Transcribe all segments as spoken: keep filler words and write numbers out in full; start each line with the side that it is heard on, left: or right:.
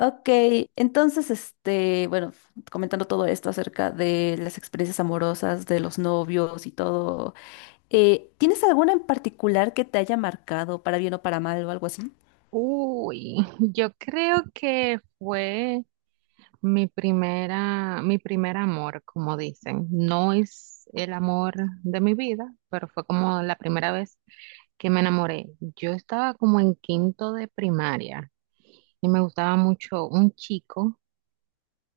left: Ok, entonces, este, bueno, comentando todo esto acerca de las experiencias amorosas, de los novios y todo, eh, ¿tienes alguna en particular que te haya marcado para bien o para mal o algo así?
right: Uy, yo creo que fue mi primera, mi primer amor, como dicen. No es el amor de mi vida, pero fue como la primera vez que me enamoré. Yo estaba como en quinto de primaria y me gustaba mucho un chico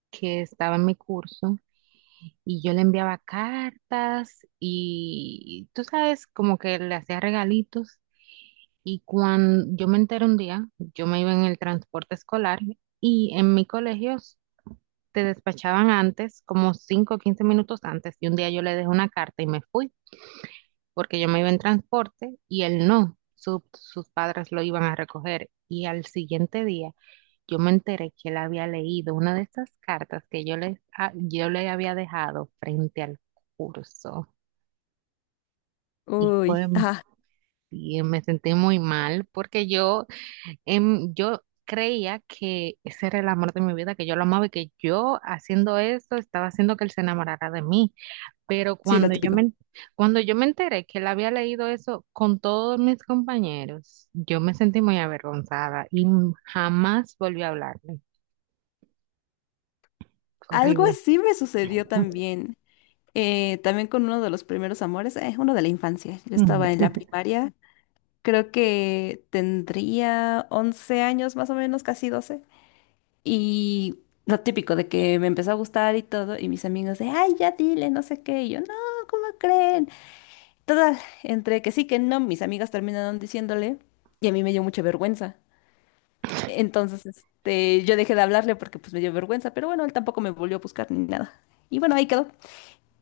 right: que estaba en mi curso y yo le enviaba cartas y tú sabes, como que le hacía regalitos. Y cuando yo me enteré un día, yo me iba en el transporte escolar y en mi colegio te despachaban antes, como cinco o quince minutos antes. Y un día yo le dejé una carta y me fui porque yo me iba en transporte y él no, su- sus padres lo iban a recoger. Y al siguiente día yo me enteré que él había leído una de esas cartas que yo le, a- yo le había dejado frente al curso. Y fue,
left: Uy, ajá,
right: y me sentí muy mal porque yo Em, yo creía que ese era el amor de mi vida, que yo lo amaba y que yo haciendo eso estaba haciendo que él se enamorara de mí. Pero
left: sí, lo
right: cuando yo
left: típico.
right: me, cuando yo me enteré que él había leído eso con todos mis compañeros, yo me sentí muy avergonzada y jamás volví a hablarle.
left: Algo
right: Horrible.
left: así me sucedió también, eh, también con uno de los primeros amores, eh, uno de la infancia. Yo estaba en la primaria, creo que tendría once años más o menos, casi doce. Y lo típico de que me empezó a gustar y todo, y mis amigos de, ay, ya dile, no sé qué, y yo, no, ¿cómo creen? Todas, entre que sí, que no, mis amigas terminaron diciéndole, y a mí me dio mucha vergüenza. Entonces, este, yo dejé de hablarle porque pues me dio vergüenza, pero bueno, él tampoco me volvió a buscar ni nada. Y bueno, ahí quedó.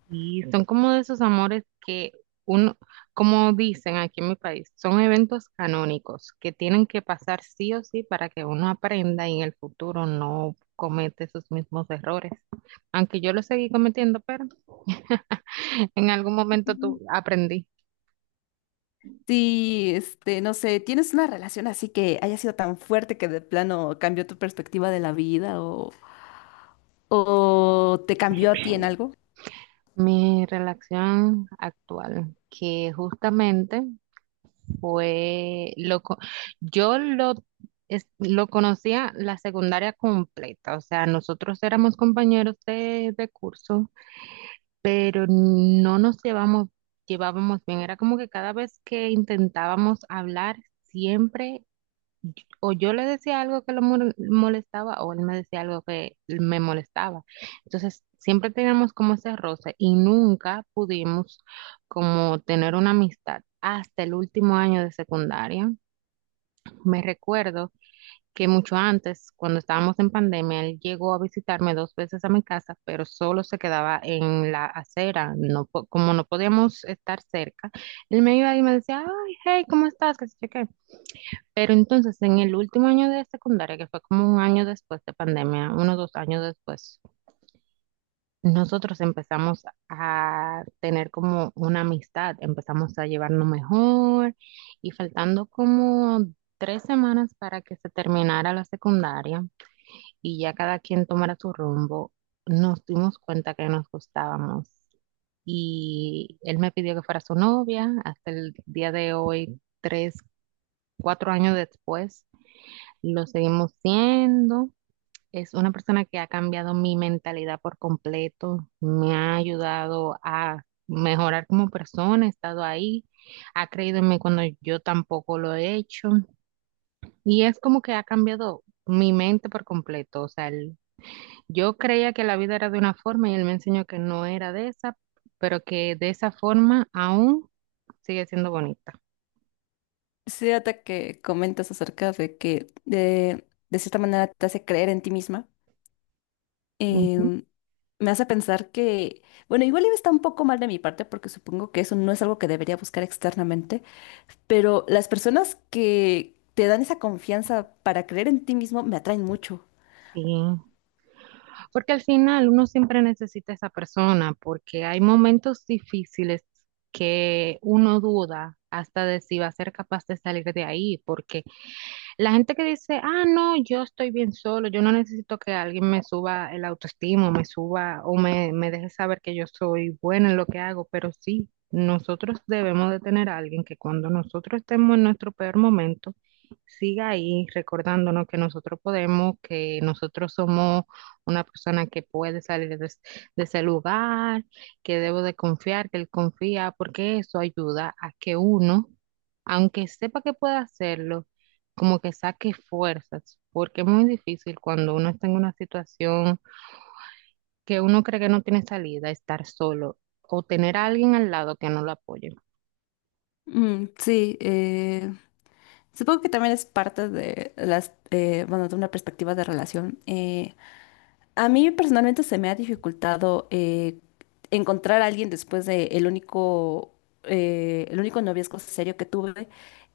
right: Y son como de esos amores que uno, como dicen aquí en mi país, son eventos canónicos que tienen que pasar sí o sí para que uno aprenda y en el futuro no comete esos mismos errores. Aunque yo lo seguí cometiendo, pero en algún momento tu-
left: Ujú.
right: aprendí.
left: Sí, este, no sé, ¿tienes una relación así que haya sido tan fuerte que de plano cambió tu perspectiva de la vida o, o te cambió a ti en algo?
right: Mi relación actual, que justamente fue lo co- yo lo es- lo conocía la secundaria completa, o sea, nosotros éramos compañeros de, de curso, pero no nos llevamos llevábamos bien, era como que cada vez que intentábamos hablar siempre o yo le decía algo que lo mol- molestaba o él me decía algo que me molestaba. Entonces, siempre teníamos como ese roce y nunca pudimos como tener una amistad hasta el último año de secundaria. Me recuerdo que mucho antes, cuando estábamos en pandemia, él llegó a visitarme dos veces a mi casa, pero solo se quedaba en la acera, no, po- como no podíamos estar cerca. Él me iba y me decía, ay, hey, ¿cómo estás? ¿Qué sé yo qué? Pero entonces en el último año de secundaria, que fue como un año después de pandemia, unos dos años después, nosotros empezamos a tener como una amistad, empezamos a llevarnos mejor y faltando como tres semanas para que se terminara la secundaria y ya cada quien tomara su rumbo, nos dimos cuenta que nos gustábamos y él me pidió que fuera su novia. Hasta el día de hoy, tres, cuatro años después lo seguimos siendo. Es una persona que ha cambiado mi mentalidad por completo, me ha ayudado a mejorar como persona, ha estado ahí, ha creído en mí cuando yo tampoco lo he hecho y es como que ha cambiado mi mente por completo. O sea, él yo creía que la vida era de una forma y él me enseñó que no era de esa, pero que de esa forma aún sigue siendo bonita.
left: Sí, ahorita que comentas acerca de que de, de cierta manera te hace creer en ti misma,
right: Ujú.
left: em, me hace pensar que, bueno, igual iba está un poco mal de mi parte porque supongo que eso no es algo que debería buscar externamente, pero las personas que te dan esa confianza para creer en ti mismo me atraen mucho.
right: Sí. Porque al final uno siempre necesita a esa persona, porque hay momentos difíciles que uno duda hasta de si va a ser capaz de salir de ahí, porque la gente que dice, ah, no, yo estoy bien solo, yo no necesito que alguien me suba el autoestima, me suba o me, me deje saber que yo soy buena en lo que hago, pero sí, nosotros debemos de tener a alguien que cuando nosotros estemos en nuestro peor momento, siga ahí recordándonos que nosotros podemos, que nosotros somos una persona que puede salir de, es- de ese lugar, que debo de confiar, que él confía, porque eso ayuda a que uno, aunque sepa que puede hacerlo, como que saque fuerzas, porque es muy difícil cuando uno está en una situación que uno cree que no tiene salida, estar solo o tener a alguien al lado que no lo apoye.
left: Mm, sí, eh, supongo que también es parte de las, eh, bueno, de una perspectiva de relación. Eh, A mí personalmente se me ha dificultado eh, encontrar a alguien después de el único, eh, el único noviazgo serio que tuve,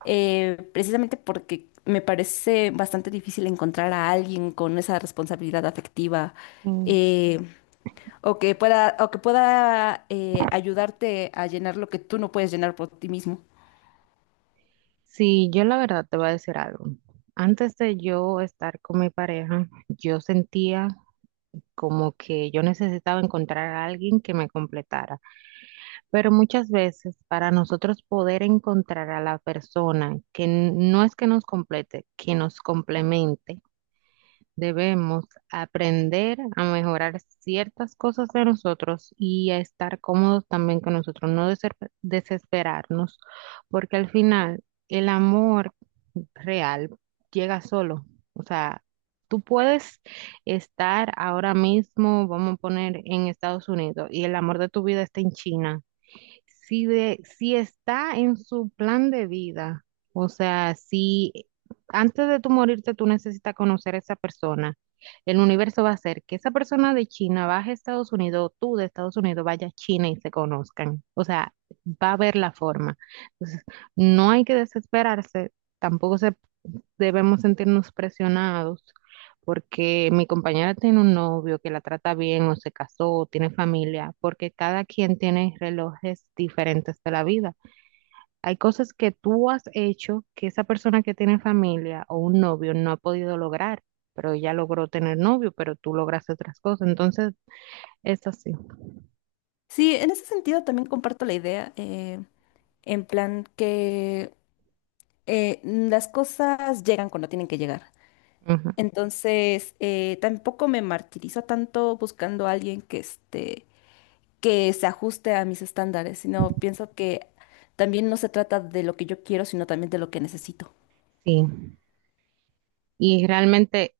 left: eh, precisamente porque me parece bastante difícil encontrar a alguien con esa responsabilidad afectiva
right: Mm,
left: eh, o que pueda, o que pueda eh, ayudarte a llenar lo que tú no puedes llenar por ti mismo.
right: Sí, yo la verdad te voy a decir algo. Antes de yo estar con mi pareja, yo sentía como que yo necesitaba encontrar a alguien que me completara. Pero muchas veces para nosotros poder encontrar a la persona que n- no es que nos complete, que nos complemente, debemos aprender a mejorar ciertas cosas de nosotros y a estar cómodos también con nosotros, no deser- desesperarnos, porque al final el amor real llega solo. O sea, tú puedes estar ahora mismo, vamos a poner en Estados Unidos, y el amor de tu vida está en China. Si, de, si está en su plan de vida, o sea, si antes de tú morirte tú necesitas conocer a esa persona, el universo va a hacer que esa persona de China baje a Estados Unidos, o tú de Estados Unidos vaya a China y se conozcan. O sea, va a haber la forma. Entonces, no hay que desesperarse, tampoco se debemos sentirnos presionados porque mi compañera tiene un novio que la trata bien o se casó o tiene familia, porque cada quien tiene relojes diferentes de la vida. Hay cosas que tú has hecho que esa persona que tiene familia o un novio no ha podido lograr, pero ella logró tener novio, pero tú lograste otras cosas. Entonces, es así.
left: Sí, en ese sentido también comparto la idea. Eh, en plan que eh, las cosas llegan cuando tienen que llegar.
right: Ujú.
left: Entonces, eh, tampoco me martirizo tanto buscando a alguien que este, que se ajuste a mis estándares, sino pienso que también no se trata de lo que yo quiero, sino también de lo que necesito.
right: Sí. Y realmente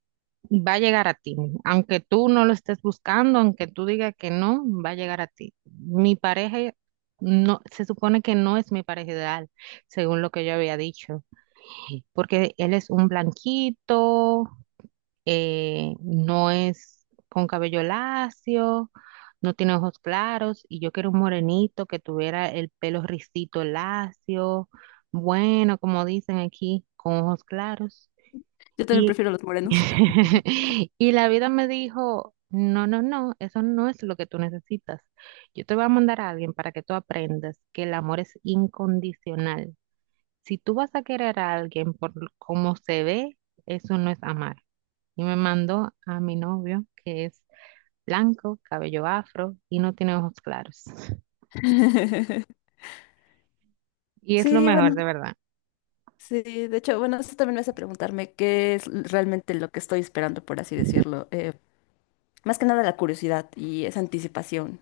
right: va a llegar a ti, aunque tú no lo estés buscando, aunque tú digas que no, va a llegar a ti. Mi pareja no, se supone que no es mi pareja ideal, según lo que yo había dicho, porque él es un blanquito, eh, no es con cabello lacio, no tiene ojos claros, y yo quiero un morenito que tuviera el pelo ricito lacio, bueno, como dicen aquí, con ojos claros.
left: Yo también
right: Y,
left: prefiero los morenos.
right: y la vida me dijo, no, no, no, eso no es lo que tú necesitas. Yo te voy a mandar a alguien para que tú aprendas que el amor es incondicional. Si tú vas a querer a alguien por l- cómo se ve, eso no es amar. Y me mandó a mi novio, que es blanco, cabello afro y no tiene ojos claros. Y es lo
left: Sí,
right: mejor,
left: bueno,
right: de verdad.
left: sí, de hecho, bueno, eso también me hace preguntarme qué es realmente lo que estoy esperando, por así decirlo. eh, Más que nada la curiosidad y esa anticipación,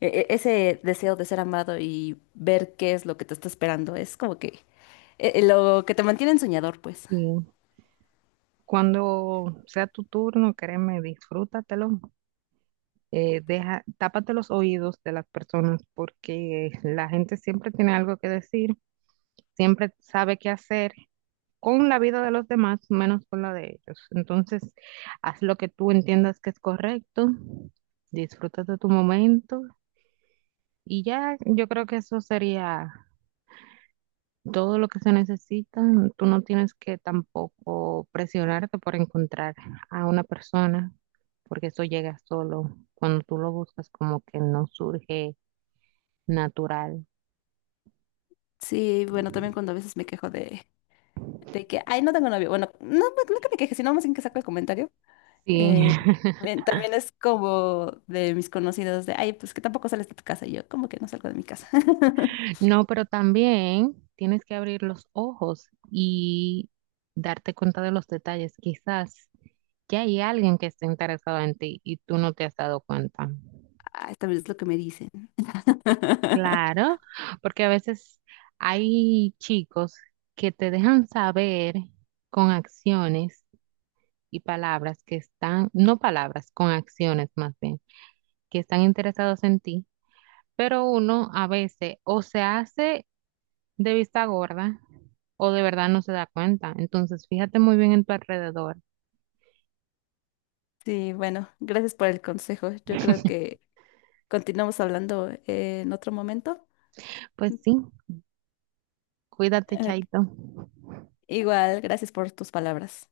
left: e- e- ese deseo de ser amado y ver qué es lo que te está esperando, es como que eh, eh, lo que te mantiene soñador, pues.
right: Y cuando sea tu turno, créeme, disfrútatelo, eh, deja, tápate los oídos de las personas porque la gente siempre tiene algo que decir, siempre sabe qué hacer con la vida de los demás, menos con la de ellos. Entonces, haz lo que tú entiendas que es correcto, disfruta de tu momento y ya yo creo que eso sería todo lo que se necesita. Tú no tienes que tampoco presionarte por encontrar a una persona, porque eso llega solo. Cuando tú lo buscas, como que no surge natural.
left: Sí, bueno, también cuando a veces me quejo de, de que, ay, no tengo novio. Bueno, no, no no que me queje, sino más bien que saco el comentario.
right: Sí.
left: Eh, Bien, también es como de mis conocidos de, ay, pues que tampoco sales de tu casa. Y yo, como que no salgo de mi casa.
right: No, pero también tienes que abrir los ojos y darte cuenta de los detalles. Quizás ya hay alguien que esté interesado en ti y tú no te has dado cuenta.
left: Ah, también es lo que me dicen.
right: Claro, porque a veces hay chicos que te dejan saber con acciones y palabras que están, no palabras, con acciones más bien, que están interesados en ti, pero uno a veces o se hace de vista gorda o de verdad no se da cuenta. Entonces, fíjate muy bien en tu alrededor.
left: Sí, bueno, gracias por el consejo. Yo creo que continuamos hablando eh, en otro momento.
right: Pues sí, cuídate,
left: Eh,
right: Chaito.
left: Igual, gracias por tus palabras.